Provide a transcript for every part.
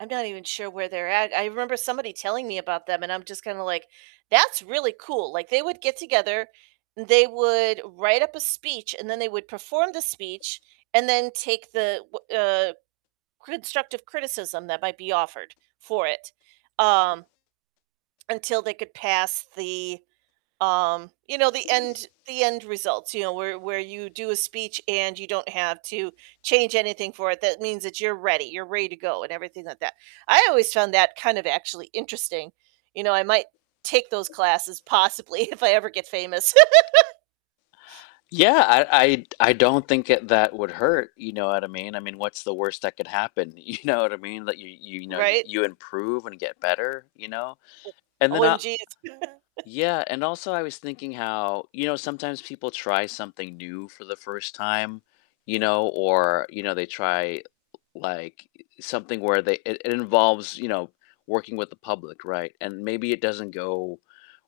I'm not even sure where they're at, I remember somebody telling me about them, and I'm just kinda like, "That's really cool," like, they would get together, they would write up a speech, and then they would perform the speech, and then take the wh uh, constructive criticism that might be offered for it, um Until they could pass the, um you know, the end the end results, you know, where where you do a speech, and you don't have to change anything for it, that means that you're ready you're ready to go, and everything like that. I always found that kind of actually interesting, you know, I might take those classes possibly if I ever get famous. Yeah, I I I don't think it that would hurt, you know what I mean I mean, what's the worst that could happen, you know what I mean, that you you know, you Right. you improve, and get better, you know, and then, uh OMGs. yeah, and also I was thinking how you know, sometimes people try something new for the first time, you know or, you know, they try, l like, i i something where they, it it involves, you know, working with the public, right, and maybe it doesn't go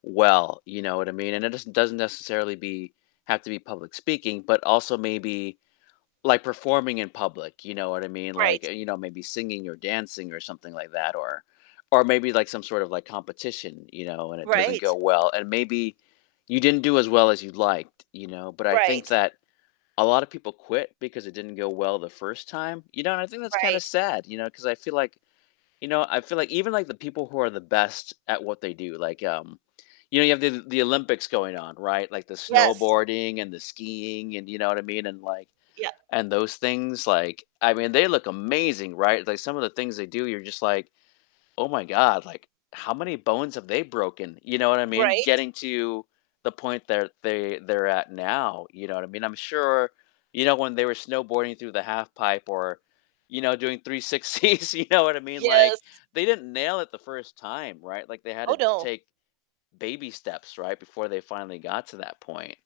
well, you know what I mean, and it doesn't doesn't necessarily be have to be public speaking, but also maybe, like, performing in public, you know what I mean, like, Right. you know, maybe singing, or dancing, or something like that or or maybe, like, some sort of, like, competition, you know, and it doesn't go Right. well, and maybe you didn't do as well as you'd liked, you know, but I think Right. that a lot of people quit because it didn't go well the first time. You know, and I think that's kinda Right. sad, you know, 'cause I feel like you know, I feel like even, like, the people who are the best at what they do, like, um you know, you have the the Olympics going on, right, like, the Yes. snowboarding, and the skiing, and, you know what I mean, and, like Yeah. and those things, like, I mean, they look amazing, right, like, some of the things they do, you're just like, "Oh my god," like, "How many bones have they broken," you know what I mean. Right. Getting to the point that they they're at now, you know what I mean, I'm sure, you know, when they were snowboarding through the half pipe, or, you know, doing 360s, you know what I mean, like, Yes. they didn't nail it the first time, right. Like, they had Oh, to no. take baby steps, right, before they finally got to that point.